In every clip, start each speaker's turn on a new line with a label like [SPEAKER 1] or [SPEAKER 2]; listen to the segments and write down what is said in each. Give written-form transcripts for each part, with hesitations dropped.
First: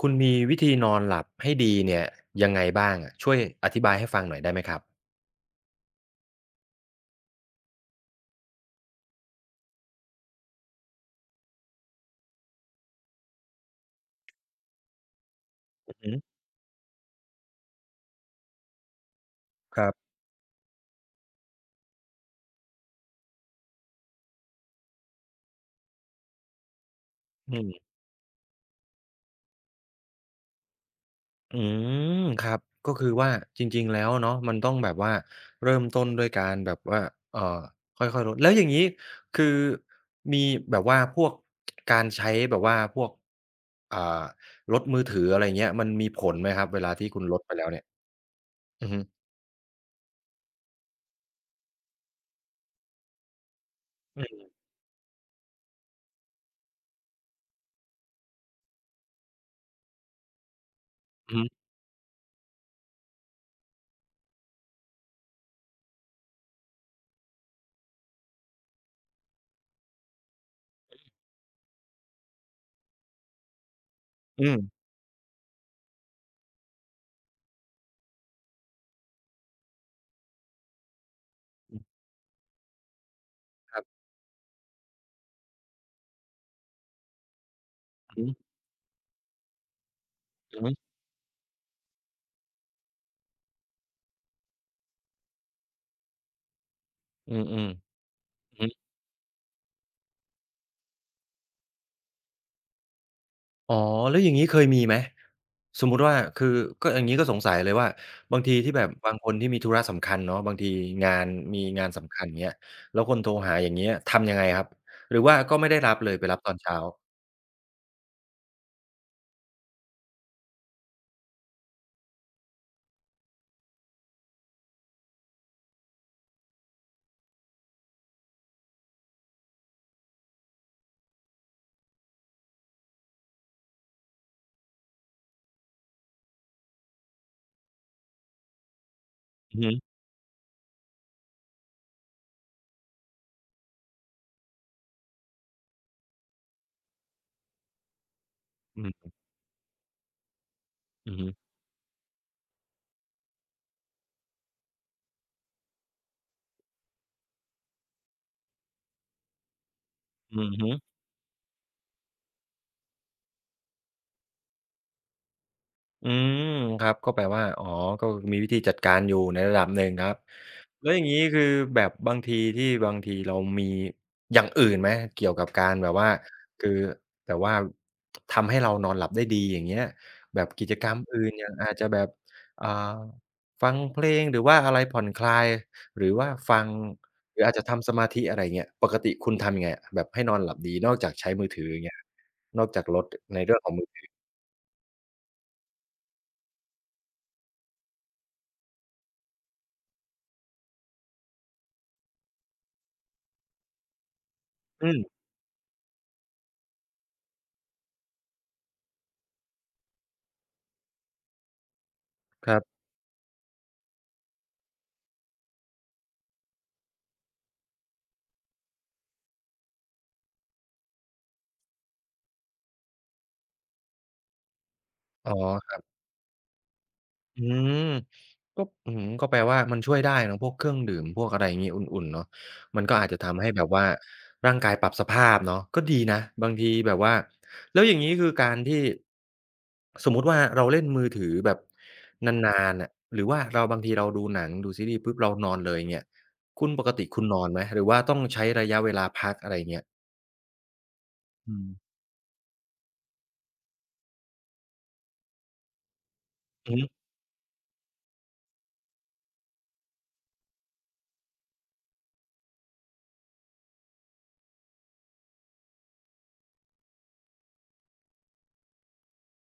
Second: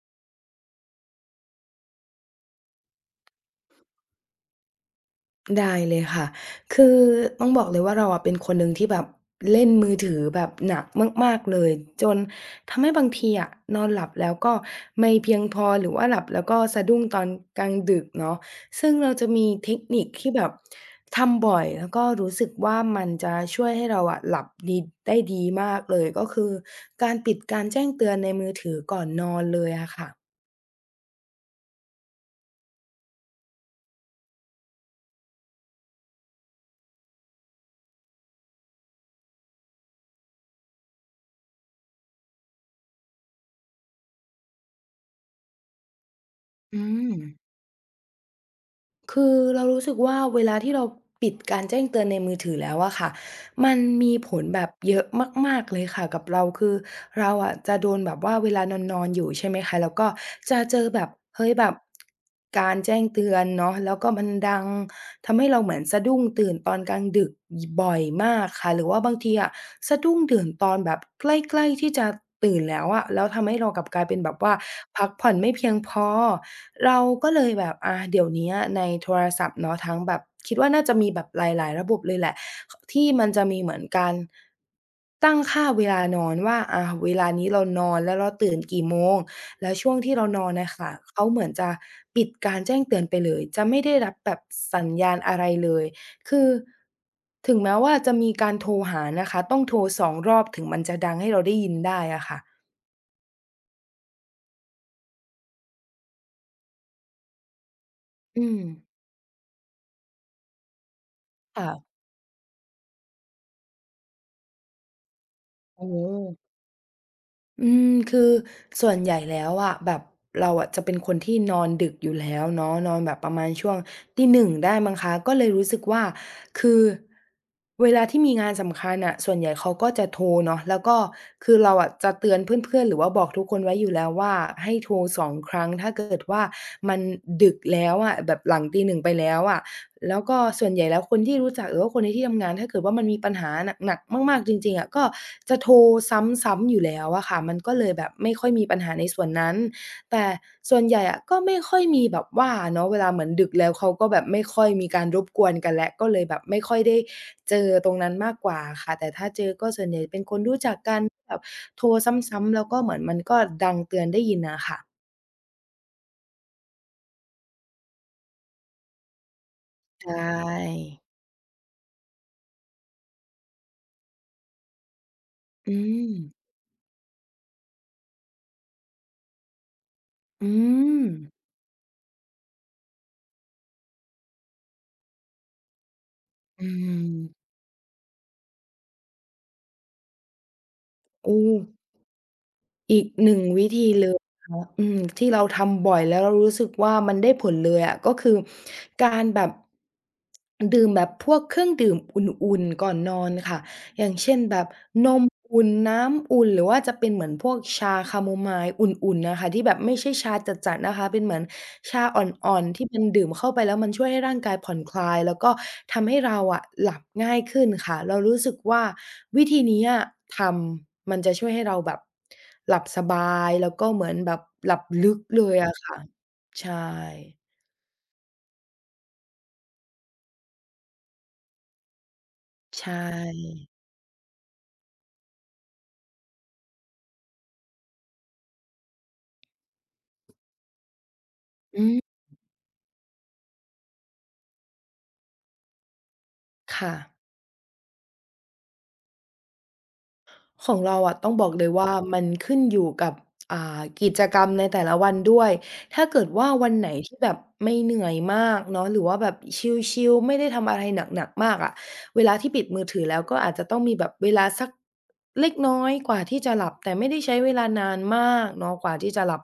[SPEAKER 1] คุณมีวิธีนอนหลับให้ดีเนี่ยยังไงบ้างอะช่วยอธิบายให้ฟังหน่อยได้ไหมครับ
[SPEAKER 2] ได้เลยค่ะ คือต้องบอกเลยว่าเราอะเป็นคนหนึ่งที่แบบเล่นมือถือแบบหนักมากๆเลยจนทำให้บางทีอะนอนหลับแล้วก็ไม่เพียงพอหรือ
[SPEAKER 1] อือ
[SPEAKER 2] ว่า
[SPEAKER 1] ฮึ
[SPEAKER 2] หลับแล้วก็สะดุ้งตอนกลางดึกเนาะซึ่งเราจะมีเทค
[SPEAKER 1] ครั
[SPEAKER 2] นิค
[SPEAKER 1] บ
[SPEAKER 2] ที่แบบทำบ่อยแล้วก็รู้สึกว่ามันจะช่วยให้เราอะหลับดีได้ดีมากเลยก็คือการปิด
[SPEAKER 1] อื
[SPEAKER 2] การแจ้
[SPEAKER 1] ม
[SPEAKER 2] งเตือนในมือถือก่อนนอนเลยอะค่ะ
[SPEAKER 1] อืมครับก็คือว่าจริงๆแล้วเนาะมันต้องแบบว่าเริ่มต้นด้วยการแบบว่าเอ่อค่อยๆลดแล้วอย่างงี้คือมีแบบว่าพวกการใช้แบบว่าพวกอ่าลดมือถืออะไรเงี้ยมันมีผลไหมครับ
[SPEAKER 2] อื
[SPEAKER 1] เวลาที่
[SPEAKER 2] ม
[SPEAKER 1] คุณลดไปแล้วเนี่ยอือฮึ
[SPEAKER 2] คือเรารู้สึกว่าเวลาที่เราปิดการแจ้งเตือนในมือถือแล้วอะค่ะมันมี
[SPEAKER 1] อื
[SPEAKER 2] ผล
[SPEAKER 1] อ
[SPEAKER 2] แบบเยอะมากๆเลยค่ะกับเราคือเราอะจะโดนแบบว่าเวลานอนๆอยู่ใช่ไหมคะแล้วก็จะเจอแบบ
[SPEAKER 1] อือฮึ
[SPEAKER 2] เฮ้ยแบบการแจ้งเตือนเนาะแล้วก็มันดัง ทำให้เราเหมือนสะดุ้งตื่นตอนกลางดึกบ่อยมากค่ะหรือว่าบางทีอะสะดุ้งตื่นตอนแบบใกล้ๆที่จะตื่นแล้วอะแล้วทำให้เรากลับกลายเป็นแบบ
[SPEAKER 1] อื
[SPEAKER 2] ว่า
[SPEAKER 1] ม
[SPEAKER 2] พักผ่อนไม่เพียงพอเราก็เลยแบบเดี๋ยวเนี้ยในโทรศัพท์เนาะทั้งแบบคิดว่าน่าจะมีแบบหลาย
[SPEAKER 1] อื
[SPEAKER 2] ๆระบบ
[SPEAKER 1] อ
[SPEAKER 2] เลยแหละขที่มันจะมีเห
[SPEAKER 1] ค
[SPEAKER 2] มือ
[SPEAKER 1] รั
[SPEAKER 2] น
[SPEAKER 1] บ
[SPEAKER 2] การตั้งค่าเวลานอนว่าเวลานี้เรานอนแล้ว
[SPEAKER 1] อือ
[SPEAKER 2] เรา
[SPEAKER 1] ฮึ
[SPEAKER 2] ตื่นกี่โมง แล้วช่วงที่เรานอน
[SPEAKER 1] อือ
[SPEAKER 2] น่ะ
[SPEAKER 1] ฮึ
[SPEAKER 2] ค่ะเขาเหมือนจะปิดการแจ้งเตือนไปเลยจะไม่ได้รับแบบสัญญาณอะไรเลยคือ
[SPEAKER 1] อืมๆ
[SPEAKER 2] ถึง
[SPEAKER 1] อือ
[SPEAKER 2] แม้ว่าจะมีการ
[SPEAKER 1] ฮึ
[SPEAKER 2] โทรหานะคะต้องโทรสองรอบถึงมันจะดังให้เราได้ยินได้อะค่ะ
[SPEAKER 1] อ๋อแล้วอย่างงี้เคยมีไหมสมมุติว่าคือก็อย่างงี้ก็สงสัยเลยว่าบา
[SPEAKER 2] อื
[SPEAKER 1] งที
[SPEAKER 2] ม
[SPEAKER 1] ที่แบบบางคนที่มีธุระสำคัญเนาะบางทีงานมี
[SPEAKER 2] ค่ะ
[SPEAKER 1] งานสำคัญอย่างเงี้ยแล้วคนโทรหาอย่างเงี้ยทำยังไงครับหรือว่าก็ไม่ได้
[SPEAKER 2] โอ้
[SPEAKER 1] รั
[SPEAKER 2] โฮ
[SPEAKER 1] บเลยไปรับตอนเช้า
[SPEAKER 2] อืมคือส่วนใหญ่แล้วอะแบบเราอะจะเป็นคนที่นอนดึกอยู่แล้วเนาะนอนแบบประมาณช่วงตี1ได้มั้งคะก็เลยรู้สึกว่าคือเวลาที่มีงานสำคัญน่ะส่วนใหญ่เขาก็จะโทรเนาะแล้วก็คือเราอะจะเตือนเพื่อนๆหรือว่าบอกทุกคนไว้อยู่แล้วว่าให้โทรสองครั้งถ้าเกิดว่ามันดึกแล้วอะแบบหลังตี1ไปแล้ว
[SPEAKER 1] อื
[SPEAKER 2] อะ
[SPEAKER 1] อฮึ
[SPEAKER 2] แล้วก็ส่วนใหญ่แล้วคนที่รู้จักหรือว่าคนในที่ทำงานถ้าเกิดว่ามันมีปัญหาหนักๆมากๆจริงๆอะก็จะโทรซ้ำๆอยู่แล้วอะค่ะมันก็เลยแบบไม่ค่อยมีปัญ
[SPEAKER 1] อื
[SPEAKER 2] หาใน
[SPEAKER 1] ม
[SPEAKER 2] ส่วนนั้นแต่ส่วนใหญ่
[SPEAKER 1] อือ
[SPEAKER 2] อะ
[SPEAKER 1] ฮึ
[SPEAKER 2] ก็ไม่ค่อยมีแบบว่าเนาะเวลาเหมือนดึกแล้วเขาก็แบบไม่ค่อยมีการรบกวนกันแล้วก็เลยแบบไม่ค่อยได้เจอตรงนั้นมากกว่าค่ะแต่ถ้าเจอก็ส่วนใหญ่เป็นค
[SPEAKER 1] อื
[SPEAKER 2] น
[SPEAKER 1] อ
[SPEAKER 2] รู้
[SPEAKER 1] ฮึ
[SPEAKER 2] จักกันแบบโทรซ้ำๆแล้วก็เหมือนมันก็ดังเตือนได้ยินอะค่ะ
[SPEAKER 1] อืมครับก็แปลว่าอ๋อก็มีวิธีจัดการอยู่ในระดับหนึ่ง
[SPEAKER 2] ใช
[SPEAKER 1] นะครับ
[SPEAKER 2] ่
[SPEAKER 1] แล้วอย่างงี้คือแบบบางทีที่บางทีเรามีอย่างอื่นไหมเกี่ยวกับกา
[SPEAKER 2] อื
[SPEAKER 1] รแบบว่า
[SPEAKER 2] ม
[SPEAKER 1] คือแบบว่าทำให้เรานอนหลับได้ดีอย่างเงี้ยแบบ
[SPEAKER 2] อื
[SPEAKER 1] กิจกรรม
[SPEAKER 2] ม
[SPEAKER 1] อื่นอย่างอาจจะแบบอ่าฟังเพลงหรือว่าอะไรผ่อนคลายหรือว่าฟั
[SPEAKER 2] อื
[SPEAKER 1] งหรือ
[SPEAKER 2] ม
[SPEAKER 1] อาจจะทำสมาธิอะไรเงี้ยปกติคุณทำยังไงอะแบบให้นอนหลับดีนอกจากใช้
[SPEAKER 2] โอ้
[SPEAKER 1] มือถืออย่างเงี้ยนอกจากล
[SPEAKER 2] อี
[SPEAKER 1] ด
[SPEAKER 2] กหนึ่
[SPEAKER 1] ใน
[SPEAKER 2] ง
[SPEAKER 1] เรื่อง
[SPEAKER 2] วิ
[SPEAKER 1] ของมื
[SPEAKER 2] ธีเล
[SPEAKER 1] อ
[SPEAKER 2] ยค่ะอืมที่เราทำบ่อยแล้วเรารู้สึกว่ามันได้ผลเลยอะก็คือการแบบดื่มแบบพวกเครื่องดื่มอุ่นๆก่อนนอนค่ะ อย่างเช่นแบบ
[SPEAKER 1] อื
[SPEAKER 2] น
[SPEAKER 1] ม
[SPEAKER 2] มอุ่นน้ำอุ่นหรือว่าจะเป็นเหมือนพวกชาแคโมไมล์อุ่นๆน่ะค่ะที่แบบไม่ใช่ชาจัดๆนะคะเป็นเหมือนชาอ
[SPEAKER 1] ค
[SPEAKER 2] ่
[SPEAKER 1] รั
[SPEAKER 2] อนๆ
[SPEAKER 1] บ
[SPEAKER 2] ที่มันดื่มเข้าไปแล้วมันช่วยให้ร่างกายผ่อนคลายแล้วก็ทำให้เราอะหลับง่ายขึ้นค่ะเรารู้สึกว่าวิธีเนี้ยทำมันจะช่วยให้เราแบบหลับสบายแล้วก็เหมือนแบบหลับลึก
[SPEAKER 1] อ๋
[SPEAKER 2] เลยอะ
[SPEAKER 1] อ
[SPEAKER 2] ค่ะใช่
[SPEAKER 1] อืมก็อื้อฮือก็แปลว่ามันช่วยได้เนาะพวกเครื่องดื่มพวกอะไรอย่างงี้อุ่นๆเนาะมั
[SPEAKER 2] ใช
[SPEAKER 1] นก็อาจจะทำให้
[SPEAKER 2] ่
[SPEAKER 1] แบบว่าร่างกายปรับสภาพเนาะก็ดีนะบางทีแบบว่าแล้วอย่างงี้คือการที่สมมุติว่าเราเล่นมือถือแบบ
[SPEAKER 2] อืม
[SPEAKER 1] นานๆน่ะหรือว่าเราบางทีเราดูหนังดูซีรีส์ปุ๊บเรานอนเลยอย่างเงี้ยคุณปก
[SPEAKER 2] ค่ะ
[SPEAKER 1] ติคุณนอนไหมหรือว่าต้องใช้ระยะเวลาพักอะไรอย่างเงี้ย
[SPEAKER 2] ของเราอะต้องบอก
[SPEAKER 1] อื
[SPEAKER 2] เลยว่า
[SPEAKER 1] ม
[SPEAKER 2] มันขึ้นอยู่กับกิจกรรมในแต่ละวันด้วยถ้าเกิดว่าวั
[SPEAKER 1] อื
[SPEAKER 2] น
[SPEAKER 1] อฮึ
[SPEAKER 2] ไหนที่แบบไม่เหนื่อยมากเนาะหรือว่าแบบชิลๆไม่ได้ทำอะไรหนักๆมากอะเวลาที่ปิดมือถือแล้วก็อาจจะต้องมีแบบเวลาสักเล็กน้อยกว่าที่จะหลับแต่ไม่ได้ใช้เวลานานมากเนาะกว่าที่จะหลับ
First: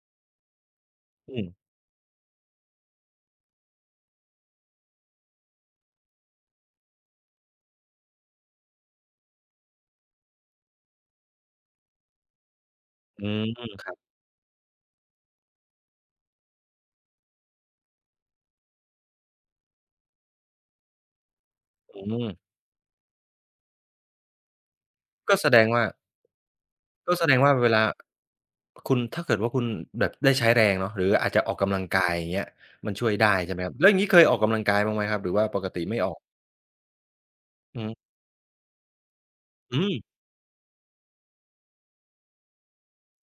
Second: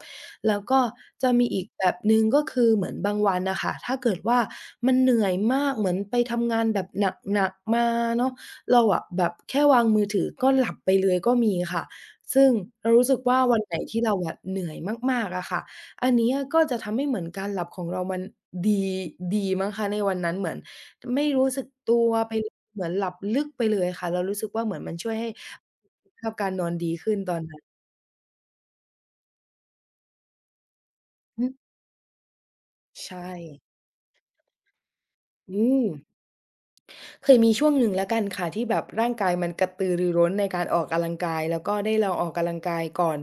[SPEAKER 2] แล้วก็จะ
[SPEAKER 1] อื
[SPEAKER 2] มีอีก
[SPEAKER 1] ม
[SPEAKER 2] แบบหนึ่งก็คือเหมือนบางวันน่ะค่ะถ้าเกิดว่ามันเหนื่อยมากเหมือนไปทำงานแบบหนักๆมาเนาะ เราอะแบบแค่วางมือถือก็หลับไปเลยก็มีค่ะซึ่งเรารู้สึก
[SPEAKER 1] อื
[SPEAKER 2] ว่า
[SPEAKER 1] ม
[SPEAKER 2] วันไหน
[SPEAKER 1] ครั
[SPEAKER 2] ที่
[SPEAKER 1] บ
[SPEAKER 2] เราอะเหนื่อยมากๆอะค่ะอันเนี้ยก็จะทำให้เหมือนการหลับของเรามันดีดีมั้งคะในวันนั้นเหมือนไม่รู้สึกตั
[SPEAKER 1] อื
[SPEAKER 2] ว
[SPEAKER 1] ม
[SPEAKER 2] ไปเหมือนหลับลึกไปเลยค่ะเรารู้สึกว่าเหมือนมันช่วยให้
[SPEAKER 1] ก็แสดงว่า ก็แสดงว่าเวลาคุณถ้าเกิดว่าคุณแบบได้ใช้แรงเนาะหรืออาจจะ
[SPEAKER 2] อือ
[SPEAKER 1] ออกกำลังกายอย่างเงี้ยมันช่วย
[SPEAKER 2] ใช่
[SPEAKER 1] ได้ใช่ไหมครับแล้วอย่างงี้เคยออกกำลังกายบ้างไหมครับหรือว่าป
[SPEAKER 2] อื
[SPEAKER 1] กติ
[SPEAKER 2] ม
[SPEAKER 1] ไม่ออก
[SPEAKER 2] เคยมีช่วง
[SPEAKER 1] อือ
[SPEAKER 2] หนึ่งแล้วกันค่ะที่แบบร่างกายมันกระ
[SPEAKER 1] อื
[SPEAKER 2] ตือ
[SPEAKER 1] ม
[SPEAKER 2] รือร้นในการออกกำลังกายแล้วก็ได้ลองออกกำลังกายก่อน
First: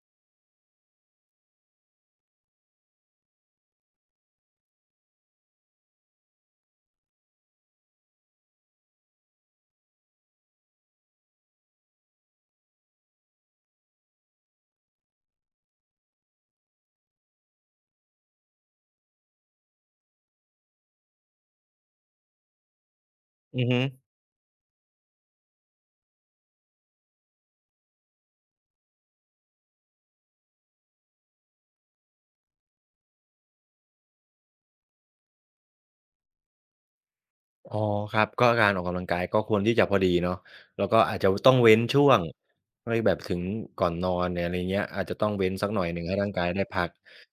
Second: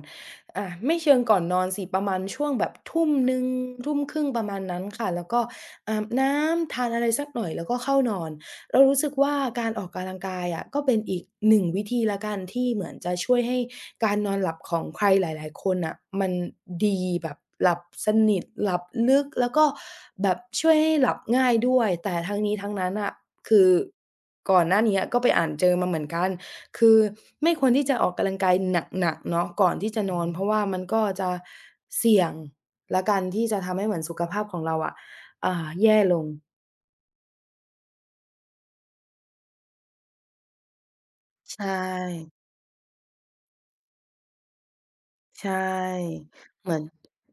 [SPEAKER 2] ไม่เชิงก่อนนอนสิประมาณช่วงแบบทุ่มหนึ่งทุ่มครึ่งประมาณนั้นค่ะแล้วก็อาบน้ำทานอะไรสักหน่อยแล้วก็เข้านอน เรารู้สึกว่าการออกกำลังกายอะก็เป็นอีกหนึ่งวิธีละกันที่เหมือนจะช่วยให้การนอนหลับของใครหลายๆคนน่ะมันดีแบบหลับสนิทหลับลึกแล้วก็แบบช่วยให้หลับง่ายด้วยแต่ทั้งนี้ทั้งนั้นน่ะ
[SPEAKER 1] อื
[SPEAKER 2] คื
[SPEAKER 1] อ
[SPEAKER 2] อ
[SPEAKER 1] ฮึ
[SPEAKER 2] ก่อนหน้าเนี้ยก็ไปอ่านเจอมาเหมือนกันคือไม่ควรที่จะออกกำลังกายหนักๆเนาะก่อนที่จะนอนเพราะมว่ามันก็จะเสี่ยงละกันที่จะทำให้เหมือนสุขภาพของเราอะแย่ลง
[SPEAKER 1] อ๋อครับก็การออกกำลังกายก็ควรที่จะพอดีเนาะแล้วก็อาจจะต้อง
[SPEAKER 2] ใช่
[SPEAKER 1] เว้นช่วงไม่แบบถึงก่อนนอนเนี่ยอะไรเงี้ยอาจจะต้อง
[SPEAKER 2] ใช
[SPEAKER 1] เว้นสักหน่อยหนึ่งให้
[SPEAKER 2] ่
[SPEAKER 1] ร่างกายได้
[SPEAKER 2] เหมือน
[SPEAKER 1] พัก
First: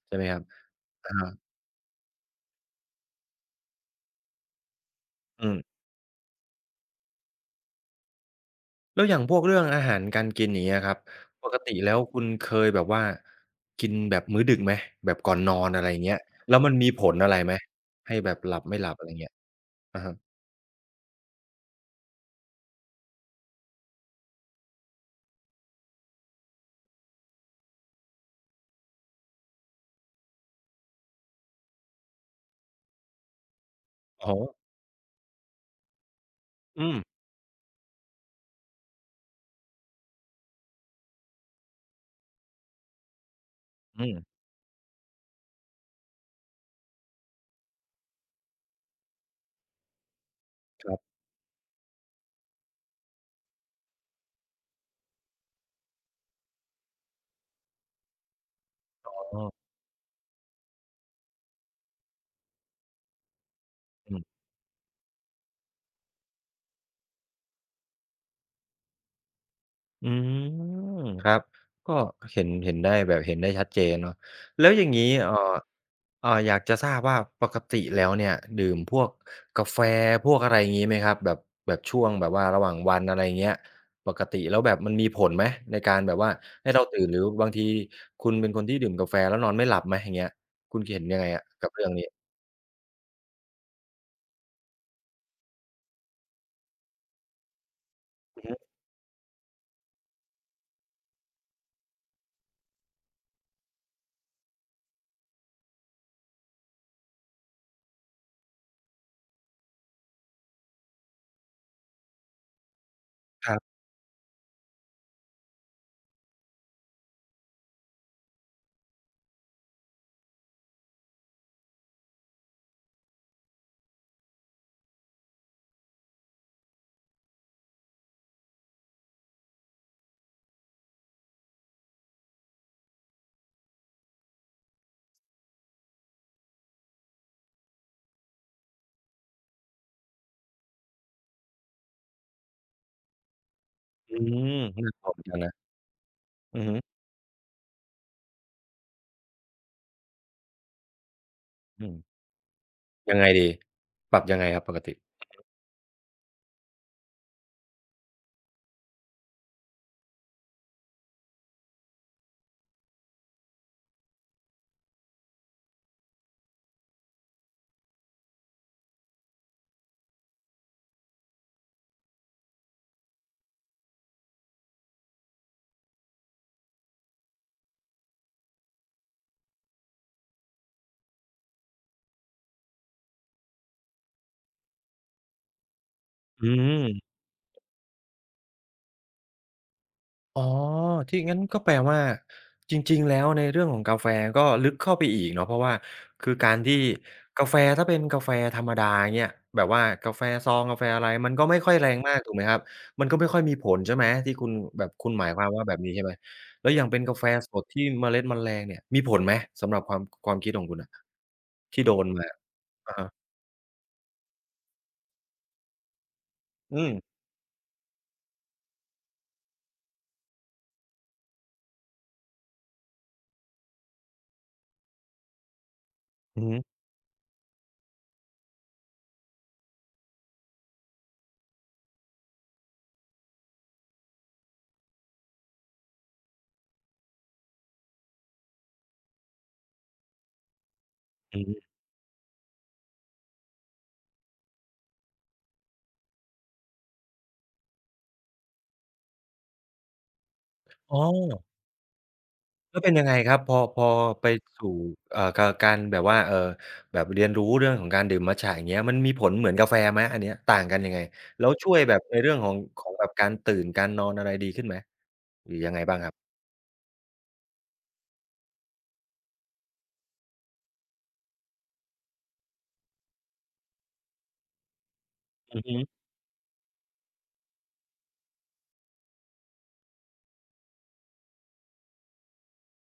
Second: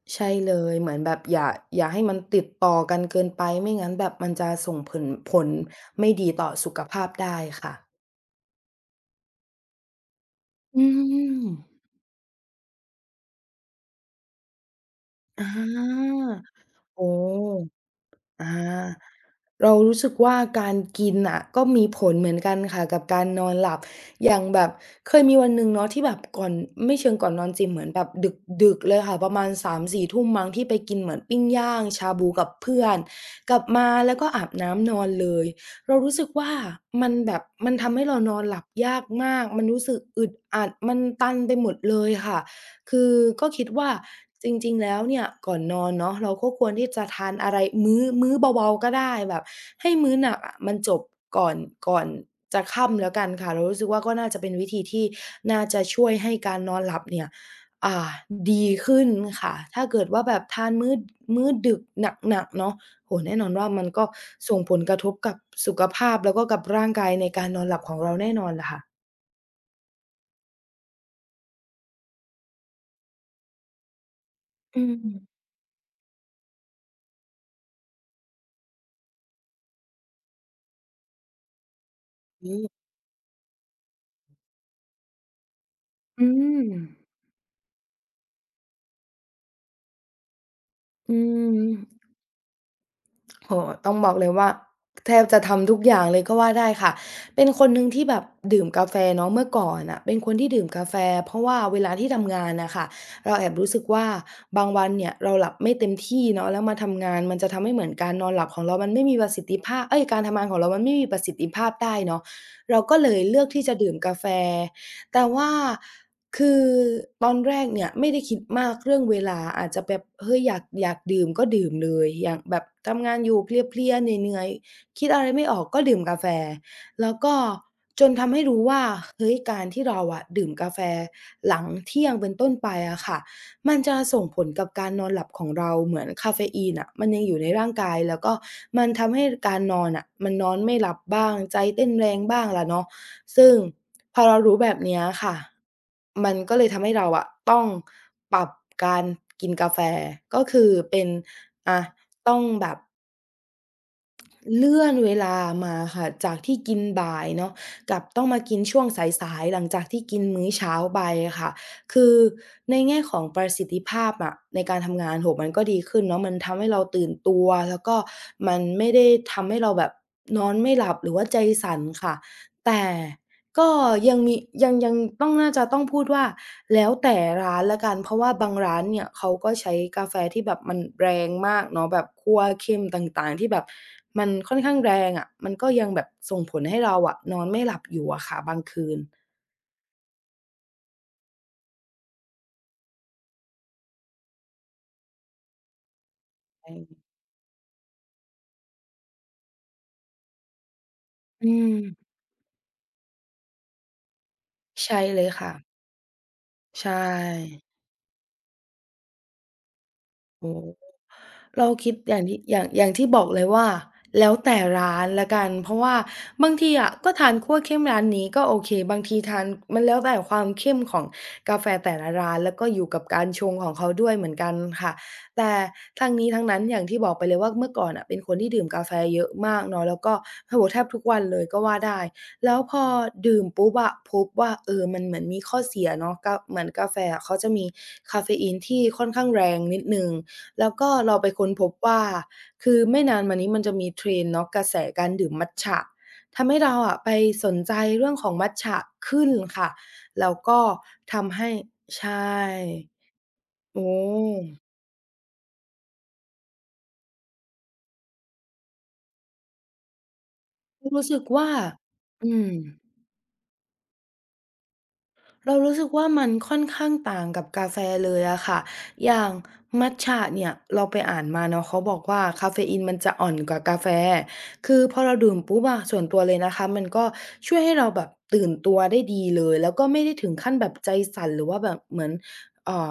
[SPEAKER 1] ใช่ไหม
[SPEAKER 2] ใช่
[SPEAKER 1] ครับ
[SPEAKER 2] เลยเหมือนแบ
[SPEAKER 1] อะ
[SPEAKER 2] บอย่า
[SPEAKER 1] ฮะ
[SPEAKER 2] อย่าให้มันติดต่อกันเกินไปไม่งั้นแบบมันจะส่งผล
[SPEAKER 1] อืม
[SPEAKER 2] ไม่ดีต่อสุขภาพได้ค่ะ
[SPEAKER 1] แล้วอย่างพวกเรื่องอาหารการกินอย่างเงี้ย
[SPEAKER 2] อื
[SPEAKER 1] ครับ
[SPEAKER 2] ม
[SPEAKER 1] ปกติแล้วคุณเคยแบบว่ากินแบบมื้อดึกไหมแบบก่อนน
[SPEAKER 2] อา
[SPEAKER 1] อนอะไรอย่างเงี้ยแล้วมันมีผ
[SPEAKER 2] โอ้
[SPEAKER 1] ลอะไรไหมให้แบบห
[SPEAKER 2] อา
[SPEAKER 1] ลับไม่หลับอะไรเงี้ย
[SPEAKER 2] เรารู้
[SPEAKER 1] อะ
[SPEAKER 2] สึก
[SPEAKER 1] ฮะ
[SPEAKER 2] ว่าการกินน่ะก็มีผลเหมือนกันค่ะกับการนอนหลับอย่างแบบเคยมีวันหนึ่งเนาะที่แบบก่อนไม่เชิงก่อนนอนสิเหมือนแบบดึกๆเลยค่ะประมาณ3-4ทุ่มมั้งที่ไปกินเหมือนปิ้งย่างชาบูกับเพื่อนกลับมาแล้วก็
[SPEAKER 1] อ๋อ
[SPEAKER 2] อาบน้ำนอนเลยเรารู้สึกว่า
[SPEAKER 1] อืม
[SPEAKER 2] มันแบบมันทำให้เรานอนหลับยากมากมันรู้สึกอึดอัดมันตันไปหมดเลยค่ะ คือก็คิดว่า
[SPEAKER 1] อืม
[SPEAKER 2] จริงๆแล้วเนี่ยก่อนนอนเนาะเราก็ควรที่จะทานอะไรมื้อเบาๆก็ได้แบบให้มื้อหนักอะมัน
[SPEAKER 1] ค
[SPEAKER 2] จ
[SPEAKER 1] รั
[SPEAKER 2] บ
[SPEAKER 1] บ
[SPEAKER 2] ก่อนก่อนจะค่ำแล้วกันค่ะเรารู้สึกว่าก็น่าจะเป็นวิธีที่น่าจะช่วยให้การนอนหลับเนี่ยอ่าดีขึ้น
[SPEAKER 1] อ๋อ
[SPEAKER 2] ค่ะถ้าเกิดว่าแบบทานมื้อดึกหนักๆเนาะโอ้โฮแน่นอนว่ามันก็
[SPEAKER 1] อืม
[SPEAKER 2] ส่งผลกระทบกับสุขภาพแล้วก็กับร่างกายในการนอนหลับของเราแน่นอนล่ะค่ะ
[SPEAKER 1] อืมครับก็เห็นเห็นได้แบบเห็นได้ชัดเจนเนาะแล้ว
[SPEAKER 2] อื
[SPEAKER 1] อย่างงี้
[SPEAKER 2] ม
[SPEAKER 1] เอ่ออยากจะทราบว่าปกติแล้วเนี่ยดื่มพวกกาแฟพวกอะไรงี้ไหมครับแบบแบบช่วงแบบว่า
[SPEAKER 2] อื
[SPEAKER 1] ระหว่าง
[SPEAKER 2] ม
[SPEAKER 1] วันอะไรเงี้ยปกติแล้วแบบมันมีผลไหมในการแบบ
[SPEAKER 2] อื
[SPEAKER 1] ว่า
[SPEAKER 2] ม
[SPEAKER 1] ให้เราตื่นหรือบางทีคุณเป็นคนที่ดื่มกาแฟแล้วนอนไม่หลับไหมอย่างเงี้ยคุณเห็น
[SPEAKER 2] อื
[SPEAKER 1] ยังไงอะ
[SPEAKER 2] ม
[SPEAKER 1] กับเรื่องนี้
[SPEAKER 2] โอ้โฮต้องบอกเลยว่าแทบจะทำทุกอย่างเลยก็ว่าได้ค่ะเป็นคนหนึ่งที่แบบดื่มกาแฟเนาะเมื่อก่อนน่ะเป็นคนที่ดื่มกาแฟเพราะว่าเวลาที่ทำงานน่ะค่ะเราแอบรู้สึกว่าบางวันเนี่ยเราหลับไม่เต็มที่เนาะแล้วมาทำงานมันจะทำให้เหมือนการนอนหลับของเรามันไม่มีประสิทธิภาพเอ๊ยการทำงานของเรามันไม่มีประสิทธิภาพได้เนาะเราก็เลยเลือก
[SPEAKER 1] ครั
[SPEAKER 2] ที่จะ
[SPEAKER 1] บ
[SPEAKER 2] ดื่มกาแฟแต่ว่า คือตอนแรกเนี่ยไม่ได้คิดมากเรื่องเวลาอาจจะแบบเฮ้ยอยากดื่มก็ดื่มเลยอยากแบบทำงานอยู่เพลียๆเหนื่อยๆคิดอะไรไม่ออกก็ดื่มกาแฟแล้วก็จนทำให้รู้ว่าเฮ้ยการที่เราอะดื่มกาแฟหลังเที่ยงเป็นต้นไปอะค่ะมันจะส่งผลกับการนอนหลับของเราเหมือนกาเฟอีนน่ะมันยังอยู่ในร่างกายแล้วก็มันทำให้การนอนน่ะมันนอนไม่หลับบ้างใจเต้นแรงบ้างล่ะเนาะซึ่ง
[SPEAKER 1] อื
[SPEAKER 2] พอเรา
[SPEAKER 1] ม
[SPEAKER 2] รู้แบบ
[SPEAKER 1] น่า
[SPEAKER 2] เนี้ย
[SPEAKER 1] กลัวเหมือน
[SPEAKER 2] ค่ะ
[SPEAKER 1] กันนะ
[SPEAKER 2] มันก็
[SPEAKER 1] อื
[SPEAKER 2] เล
[SPEAKER 1] อ
[SPEAKER 2] ย
[SPEAKER 1] ฮึ
[SPEAKER 2] ทำให้เราอะต้องปรับการกินกาแฟก็คือเป็นอะ
[SPEAKER 1] อืม
[SPEAKER 2] ต้องแบบ
[SPEAKER 1] ยังไงดีปรับยังไงครับปก
[SPEAKER 2] เลื่อ
[SPEAKER 1] ติ
[SPEAKER 2] นเวลามาค่ะจากที่กินบ่ายเนาะกลับต้องมากินช่วงสายๆหลังจากที่กินมื้อเช้าไปอะค่ะคือในแง่ของประสิทธิภาพอะในการทำงานโอ้โฮมันก็ดีขึ้นเนาะมันทำให้เราตื่นตัวแล้วก็มันไม่ได้ทำให้เราแบบนอนไม่หลับหรือว่าใจสั่นค่ะแต่ ก็ยังมียังต้องน่าจะต้องพูดว่าแล้วแต่ร้านแล้วกันเพราะว่าบางร้านเนี่ยเขาก็ใช้กาแฟที่แบบมันแรงมากเนาะแบบคั่วเข้มต่างๆที่แบบมันค่อนข้างแรงอะมันก็ยังแบบส่ง
[SPEAKER 1] อื
[SPEAKER 2] ผลให้
[SPEAKER 1] ม
[SPEAKER 2] เราอะนอนไม่หลับอยู่อะค่ะบางคืน
[SPEAKER 1] อ๋อที่งั้นก็แปลว่าจริงๆแล้วในเรื่องของกาแฟก็ลึกเข้าไปอีกเนาะเพราะว่าคือการ
[SPEAKER 2] ใช่
[SPEAKER 1] ที่กาแฟถ้าเป็นกาแฟธรรมดาเงี้ยแบบว่ากาแฟซองกาแฟอะไรมันก็
[SPEAKER 2] อื
[SPEAKER 1] ไม่ค่อ
[SPEAKER 2] ม
[SPEAKER 1] ยแรงมากถูกไหมครับมันก็ไม่ค่อยมีผลใช่ไหมที่คุณแบบ
[SPEAKER 2] ใช่
[SPEAKER 1] คุณ
[SPEAKER 2] เล
[SPEAKER 1] หมา
[SPEAKER 2] ย
[SPEAKER 1] ยความ
[SPEAKER 2] ค่ะ
[SPEAKER 1] ว่าแบบนี้ใช่ไหมแล้วอย่าง
[SPEAKER 2] ใช่
[SPEAKER 1] เป็นกาแฟสดที่เมล็ดมันแรงเนี่ยมีผลไหมสำหรับความความคิ
[SPEAKER 2] โอ้
[SPEAKER 1] ดของคุณอะ
[SPEAKER 2] เรา
[SPEAKER 1] ที่
[SPEAKER 2] คิ
[SPEAKER 1] โด
[SPEAKER 2] ด
[SPEAKER 1] น
[SPEAKER 2] อย่าง
[SPEAKER 1] มา
[SPEAKER 2] ที่อย่างอย่าง
[SPEAKER 1] อะ
[SPEAKER 2] ที่
[SPEAKER 1] ฮะ
[SPEAKER 2] บอกเลยว่าแล้วแต่ร้านแล้วกันเพราะว่าบางที
[SPEAKER 1] อื
[SPEAKER 2] อะ
[SPEAKER 1] ม
[SPEAKER 2] ก็ทานคั่วเข้มร้านนี้ก็โอเคบางทีทานมันแล้วแต่ความเข้มของกาแฟแต่ละร้านแล้วก็อยู่กับการชงของเขาด้วยเหมือนกันค่ะแต่ทั้งนี้
[SPEAKER 1] อื
[SPEAKER 2] ทั้
[SPEAKER 1] อ
[SPEAKER 2] ง
[SPEAKER 1] ฮึ
[SPEAKER 2] นั้นอย่างที่บอกไปเลยว่าเมื่อก่อนน่ะเป็นคนที่ดื่มกาแฟเยอะมากเนาะแล้วก็โอ้โฮแทบทุกวันเลยก็ว่าได้แล้วพอดื่มปุ๊บอะพบว่าเออมันเหมือนมีข้อเสียเนาะกาเหมือนกาแฟอะเขาจะมีกาเฟอีนที่ค่อนข้างแรงนิดหนึ่ง แล้วก็เราไป
[SPEAKER 1] อือ
[SPEAKER 2] ค้น
[SPEAKER 1] ฮึ
[SPEAKER 2] พบว่าคือไม่นานมานี้มันจะมี trend เนาะกระแสการดื่มมัตจะทำให้เราอะไปสนใจเรื่องของมัตจะขึ้นค่ะแล้วก็
[SPEAKER 1] อ๋อ
[SPEAKER 2] ทำให้ใช่
[SPEAKER 1] แล้วเป็นยังไงครับพอพอ
[SPEAKER 2] โอ้
[SPEAKER 1] ไปสู่กาการแบบว่าแบบเรียนรู้เรื่องของการดื่มมัตจะอย่างเงี้ยมันมีผลเหมือนกาแฟไหมอันเนี้ยต่างกันยังไง
[SPEAKER 2] รู้สึก
[SPEAKER 1] แล้
[SPEAKER 2] ว่า
[SPEAKER 1] วช่วยแบบใน
[SPEAKER 2] อื
[SPEAKER 1] เรื่องข
[SPEAKER 2] ม
[SPEAKER 1] องของแบบการตื่นการนอนอะไรดีขึ้นไหมห
[SPEAKER 2] เรา
[SPEAKER 1] รือยั
[SPEAKER 2] รู้
[SPEAKER 1] งไง
[SPEAKER 2] สึก
[SPEAKER 1] บ้าง
[SPEAKER 2] ว่า
[SPEAKER 1] ครั
[SPEAKER 2] มัน
[SPEAKER 1] บ
[SPEAKER 2] ค่อนข้างต่างกับกาแฟเลยอะค่ะอย่างมัตจะเนี่ยเราไปอ่านมาเนาะเขาบอกว่าคาเฟอีนมันจะอ่อนกว่ากาแฟคือพอเราดื่ม
[SPEAKER 1] อื
[SPEAKER 2] ปุ๊บ
[SPEAKER 1] อฮึ
[SPEAKER 2] อะส่วนตัวเลยนะคะมันก็ช่วยให้เราแบบตื่นตัวได้ดีเลยแล้วก็ไม่ได้ถึงขั้นแบบใจสั่นหรือว่าแบบเหมือนเอ่อ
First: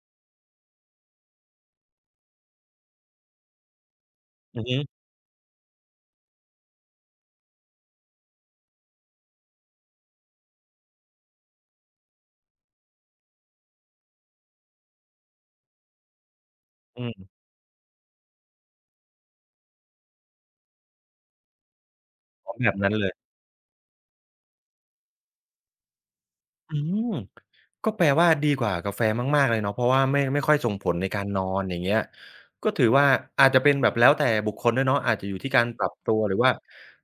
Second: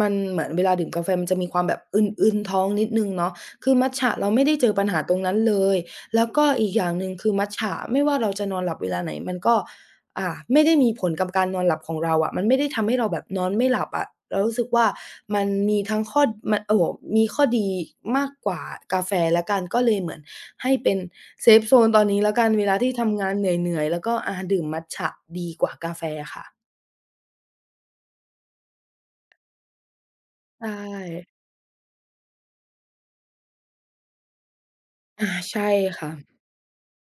[SPEAKER 2] มันเหมือนเวลาดื่มกาแฟมันจะมีความแบบอึนๆท้องนิดหนึ่งเนาะคือมัตจะเราไม่ได้
[SPEAKER 1] อื
[SPEAKER 2] เจ
[SPEAKER 1] อ
[SPEAKER 2] อ
[SPEAKER 1] ฮึ
[SPEAKER 2] ปัญหาตรงนั้นเลยแล้วก็อีกอย่างหนึ่งคือมัตจะไม่ว่าเราจะนอนหลับเวลาไหนมันก็ อ่าไม่ได้มีผลกับการนอนหลับของเราอะมันไม่ได้ทำให้เราแบบนอนไม่หลับอะเรารู้สึกว่ามันมีทั้งข้อมันโอ้โฮ
[SPEAKER 1] อื
[SPEAKER 2] มี
[SPEAKER 1] ม
[SPEAKER 2] ข้อดีมากกว่ากาแฟแล้วกันก็เลยเหมือนให้เป็นเซฟโซนตอนนี้แล้วกัน
[SPEAKER 1] อ๋อ
[SPEAKER 2] เว
[SPEAKER 1] แบ
[SPEAKER 2] ลา
[SPEAKER 1] บ
[SPEAKER 2] ที่
[SPEAKER 1] นั้นเลย
[SPEAKER 2] ทำงานเหนื่อยๆแล้วก็อาดื่มมัตจะดีกว่ากาแฟค่ะ
[SPEAKER 1] อืม ก็แปลว่าดีกว่ากาแฟมากๆเลยเนาะเพราะว่าไม่ค่อย
[SPEAKER 2] ใช
[SPEAKER 1] ส่งผลในการ
[SPEAKER 2] ่
[SPEAKER 1] นอนอย่างเงี้ยก็ถือว่าอาจจะเป็นแบบแล้วแต่บุคคลด้วยเนาะอาจจะ
[SPEAKER 2] อา
[SPEAKER 1] อยู่ที่กา
[SPEAKER 2] ใช่
[SPEAKER 1] รปรับ
[SPEAKER 2] ค่ะ
[SPEAKER 1] ตัวหรือว่า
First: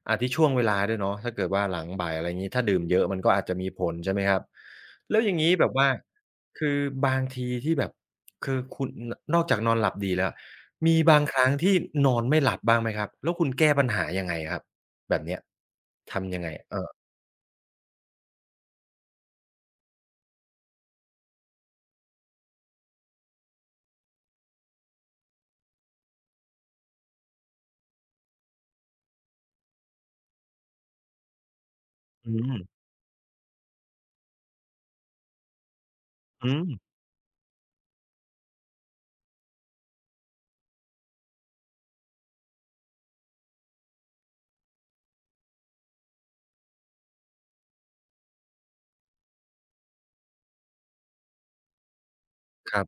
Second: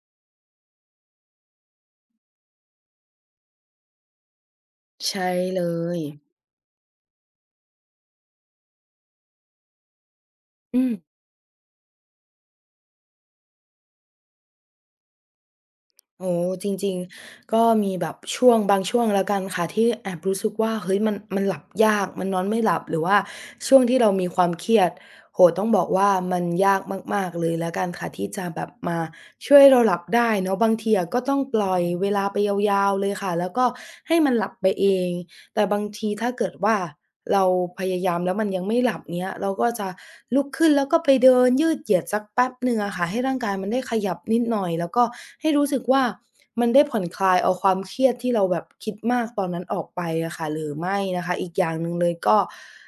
[SPEAKER 1] อาจที่ช่วงเวลาด้วยเนาะถ้าเกิดว่าหลังบ่ายอะไรงี้ถ้าดื่มเยอะมันก็อาจจะมีผลใช่ไหมครับแล้ว
[SPEAKER 2] ใช่
[SPEAKER 1] อย่างงี้
[SPEAKER 2] เล
[SPEAKER 1] แบบว่า
[SPEAKER 2] ย
[SPEAKER 1] คือบางทีที่แบบคือคุณนอกจากนอนหลับดีแล้ว
[SPEAKER 2] อืม
[SPEAKER 1] มีบางครั้งที่นอนไม่หลับบ้างไหมครับแล้วคุณแก้ปัญหายังไงครับแบบเนี้ย
[SPEAKER 2] โอ้
[SPEAKER 1] ทำยัง
[SPEAKER 2] โฮ
[SPEAKER 1] ไง
[SPEAKER 2] จริงๆก็มีแบบช่วงบางช่วงแล้วกันค่ะที่แอบรู้สึกว่าเฮ้ยมันหลับยากมันนอนไม่หลับหรือว่าช่วงที่เรามีความเครียดโอ้โฮต้องบอกว่ามันยากมากๆเลยแล้วกันค่ะที่จะแบบมาช่วยให้เราหลับได้เนาะบางทีอะก็ต้องปล่อยเวลา
[SPEAKER 1] อื
[SPEAKER 2] ไป
[SPEAKER 1] ม
[SPEAKER 2] ยาวๆเลยค่ะแล้วก็ให้มันหลับไปเองแต่บางทีถ้า
[SPEAKER 1] อื
[SPEAKER 2] เกิด
[SPEAKER 1] ม
[SPEAKER 2] ว่า เราพยายามแล้วมันยังไม่หลับเนี้ยเราก็จะลุกขึ้นแล้วก็ไปเดินยืดเหยียดสักแป๊บหนึ่งอะค่ะให้ร่างกายมันได้ขยับนิดหน่อยแล้วก็ให้รู้สึกว่ามันได้ผ่อนคลายเอาความเครียดที่เราแบบคิดมากตอนนั้นออกไปอะค่ะหรือไม่นะคะอีกอย่างหนึ่งเลยก็
[SPEAKER 1] ครับ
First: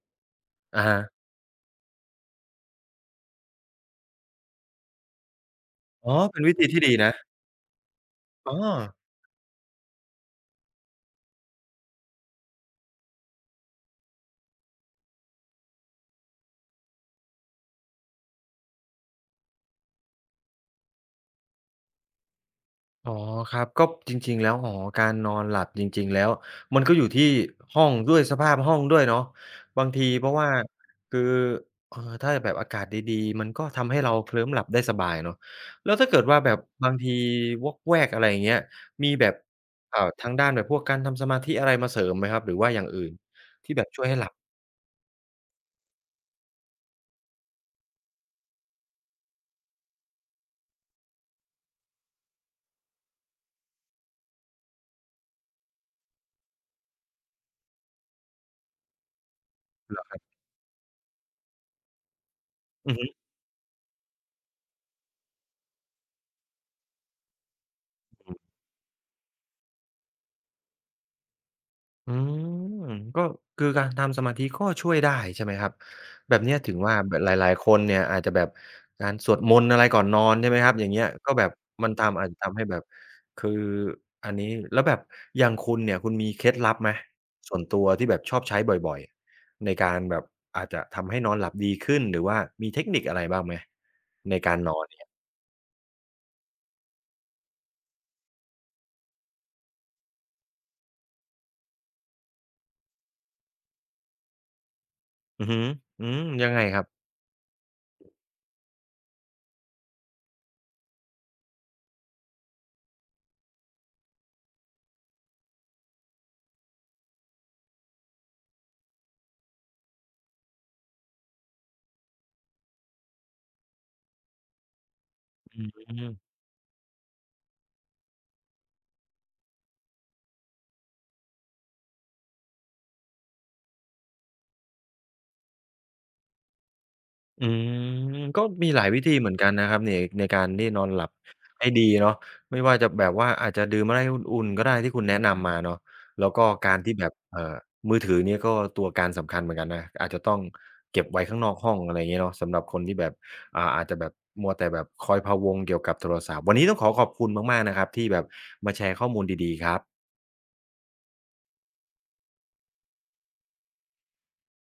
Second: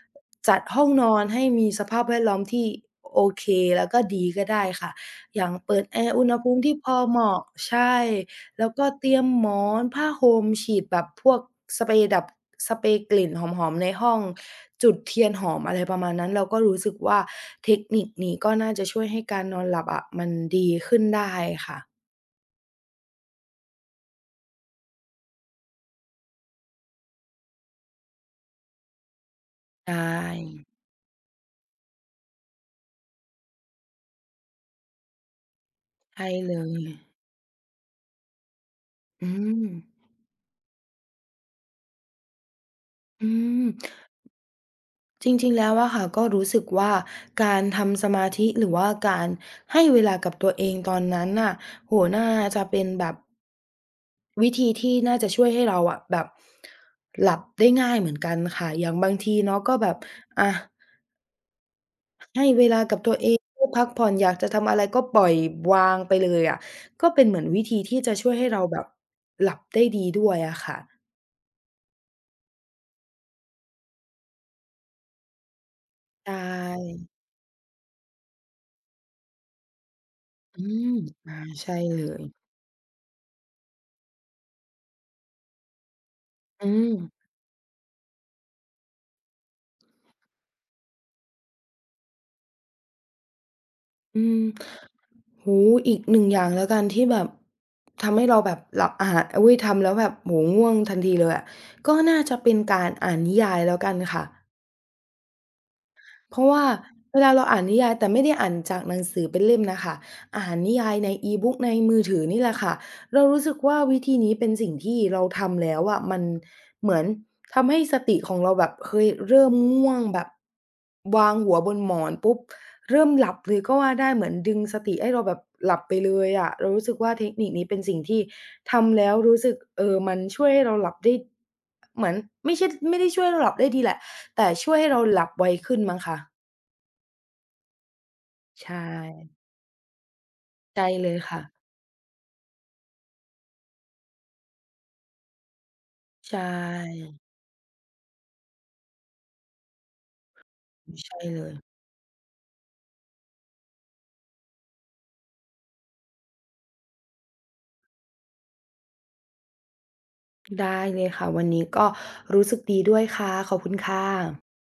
[SPEAKER 2] จัดห้
[SPEAKER 1] อะ
[SPEAKER 2] อง
[SPEAKER 1] ฮะ
[SPEAKER 2] นอนให้มีสภาพแวดล้อมที่โอเคแล้วก็ดีก็ได้ค่ะอย่างเปิดแอ
[SPEAKER 1] อ๋
[SPEAKER 2] ร์
[SPEAKER 1] อ
[SPEAKER 2] อุณห
[SPEAKER 1] เป็น
[SPEAKER 2] ภู
[SPEAKER 1] วิ
[SPEAKER 2] มิ
[SPEAKER 1] ธี
[SPEAKER 2] ที่
[SPEAKER 1] ที่
[SPEAKER 2] พ
[SPEAKER 1] ดี
[SPEAKER 2] อ
[SPEAKER 1] นะ
[SPEAKER 2] เหมาะใช่
[SPEAKER 1] อ๋อ
[SPEAKER 2] แล้วก็เตรียมหมอนผ้าห่มฉีดแบบพวกสเปรย์ดับสเปรย์กลิ่นหอมๆในห้องจุดเทียนหอมอะไรประมาณนั้นเราก็รู้สึกว่าเทคนิคนี้ก็น่าจะช่วยให้การนอนหลับอะมันดีขึ้นได้ค่ะ
[SPEAKER 1] อ๋อครับก็จริงๆแล้วอ๋อการนอนหลับจริงๆแล้วมันก็อยู่ที่ห้องด้วยสภาพห้องด้วยเนาะบา
[SPEAKER 2] ใช
[SPEAKER 1] งทีเพราะว่า
[SPEAKER 2] ่
[SPEAKER 1] คือถ้าแบบอากาศดีๆมันก็ทำให้เราเคลิ้มหลับได้สบายเนาะแล้วถ้าเกิด
[SPEAKER 2] ใช่
[SPEAKER 1] ว่าแบ
[SPEAKER 2] เล
[SPEAKER 1] บ
[SPEAKER 2] ย
[SPEAKER 1] บางทีวอกแวกอะไรอย่างเงี้ยมี
[SPEAKER 2] อื
[SPEAKER 1] แบบ
[SPEAKER 2] ม
[SPEAKER 1] ทางด้านแบบพวกการทำสมาธิอะไรมาเสริมไหมครับหรือว่าอย่างอื่น
[SPEAKER 2] อืม
[SPEAKER 1] ที่แบบช่วยให้หลับ
[SPEAKER 2] จริงๆแล้วอะค่ะก็รู้สึกว่าการทำสมาธิหรือว่าการให้เวลากับตัวเองตอนนั้นน่ะโอ้โฮน่าจะเป็นแบบ วิธีที่น่าจะช่วยให้เราอะแบบหลับได้ง่ายเหมือนกันค่ะอย่างบางทีเนาะก็แบบอ่ะให้เวลากับตัวเองได้พักผ่อนอยากจะทำอะไรก็ปล่อยวางไปเลยอะก็เป็นเหมือนวิธีที่จะช่วยให้เราแบบหลับได้ดีด้วยอะค่ะ
[SPEAKER 1] อืมก็คือการทำสมาธิก็ช่วยได้ใช่ไหมครับ
[SPEAKER 2] ใช
[SPEAKER 1] แบบเนี้ยถึงว่า
[SPEAKER 2] ่
[SPEAKER 1] แบบหลายๆคนเนี่ยอาจจะแบบการสวดมนต์อะไรก่อนนอนใช่ไหม
[SPEAKER 2] อื
[SPEAKER 1] ครับอย่าง
[SPEAKER 2] ม
[SPEAKER 1] เงี้ยก็
[SPEAKER 2] อา
[SPEAKER 1] แบบ
[SPEAKER 2] ใช่
[SPEAKER 1] มัน
[SPEAKER 2] เล
[SPEAKER 1] ทำ
[SPEAKER 2] ย
[SPEAKER 1] อาจจะทำให้แบบคืออันนี้แล้วแบบอย่างคุณเนี่ยคุณมีเคล็ด
[SPEAKER 2] อื
[SPEAKER 1] ลับไหม
[SPEAKER 2] ม
[SPEAKER 1] ส่วนตัวที่แบบชอบใช้บ่อยๆในการแบบอาจจะทำให้นอนหลับดีขึ้นหรือว่ามีเทคนิคอะไรบ้างไหม
[SPEAKER 2] อื
[SPEAKER 1] ใน
[SPEAKER 2] ม
[SPEAKER 1] การนอนเนี่ย
[SPEAKER 2] โอ้โฮอีกหนึ่งอย่างแล้วกันที่แบบทำให้เราแบบหลับอุ๊ยทำแล้วแบบโอ้โฮง่วงทันทีเลยอะก็น่าจะเป็นการอ่านนิยายแล้วกันค่ะ
[SPEAKER 1] อือฮึอืม
[SPEAKER 2] เพ
[SPEAKER 1] ยั
[SPEAKER 2] ราะ
[SPEAKER 1] งไง
[SPEAKER 2] ว่า
[SPEAKER 1] ครับ
[SPEAKER 2] เวลาเราอ่านนิยายแต่ไม่ได้อ่านจากหนังสือเป็นเล่มน่ะค่ะอ่านนิยายใน E-book ในมือถือนี่แหละค่ะเรารู้สึกว่าวิธีนี้เป็นสิ่งที่เราทำแล้วอะมันเหมือนทำให้สติของเราแบบเฮ้ยเริ่มง่วงแบบวางหัวบนหมอนปุ๊บเริ่มหลับเลยก็ว่าได้เหมือนดึงสติให้เราแบบ
[SPEAKER 1] อื
[SPEAKER 2] ห
[SPEAKER 1] อ
[SPEAKER 2] ลับไป
[SPEAKER 1] ฮึ
[SPEAKER 2] เลยอะเรารู้สึกว่าเทคนิคนี้เป็นสิ่งที่ทำแล้วรู้สึกเออมันช่วยให้เราหลับได้เหมือนไม่ได้ช่วยให้เราหลับได้ดีแหละแต่ช่วยให้เราหลับไวขึ้นมั้งคะ
[SPEAKER 1] อืมก็มี
[SPEAKER 2] ใช่
[SPEAKER 1] หลายวิธีเหมือนกันนะครับเนี่ยในการที่นอ
[SPEAKER 2] ใช่
[SPEAKER 1] นห
[SPEAKER 2] เล
[SPEAKER 1] ลับ
[SPEAKER 2] ยค่ะ
[SPEAKER 1] ให้ดีเนาะไม่ว่าจะแบบว่าอาจจะดื่มอะไรอุ่นๆก็ได้ที่คุณแนะนำมาเนาะแล้ว
[SPEAKER 2] ใช
[SPEAKER 1] ก็การที่
[SPEAKER 2] ่
[SPEAKER 1] แบบมือถือเนี่ยก็ตัวการสำคัญเหมือนกันนะอาจจะต้องเก็บ
[SPEAKER 2] ใช่
[SPEAKER 1] ไว้ข้า
[SPEAKER 2] เล
[SPEAKER 1] งน
[SPEAKER 2] ย
[SPEAKER 1] อกห้องอะไรอย่างงี้เนาะสำหรับคนที่แบบอาจจะแบบมัวแต่แบบคอยพะวงเกี่ยวกับโทรศัพท์วันนี้ต้องขอบคุณมากๆนะครับที่แบบมาแชร์ข้อมูลดีๆครับ
[SPEAKER 2] ได้เลยค่ะวันนี้ก็รู้สึกดีด้วยค่ะขอบคุณค่ะ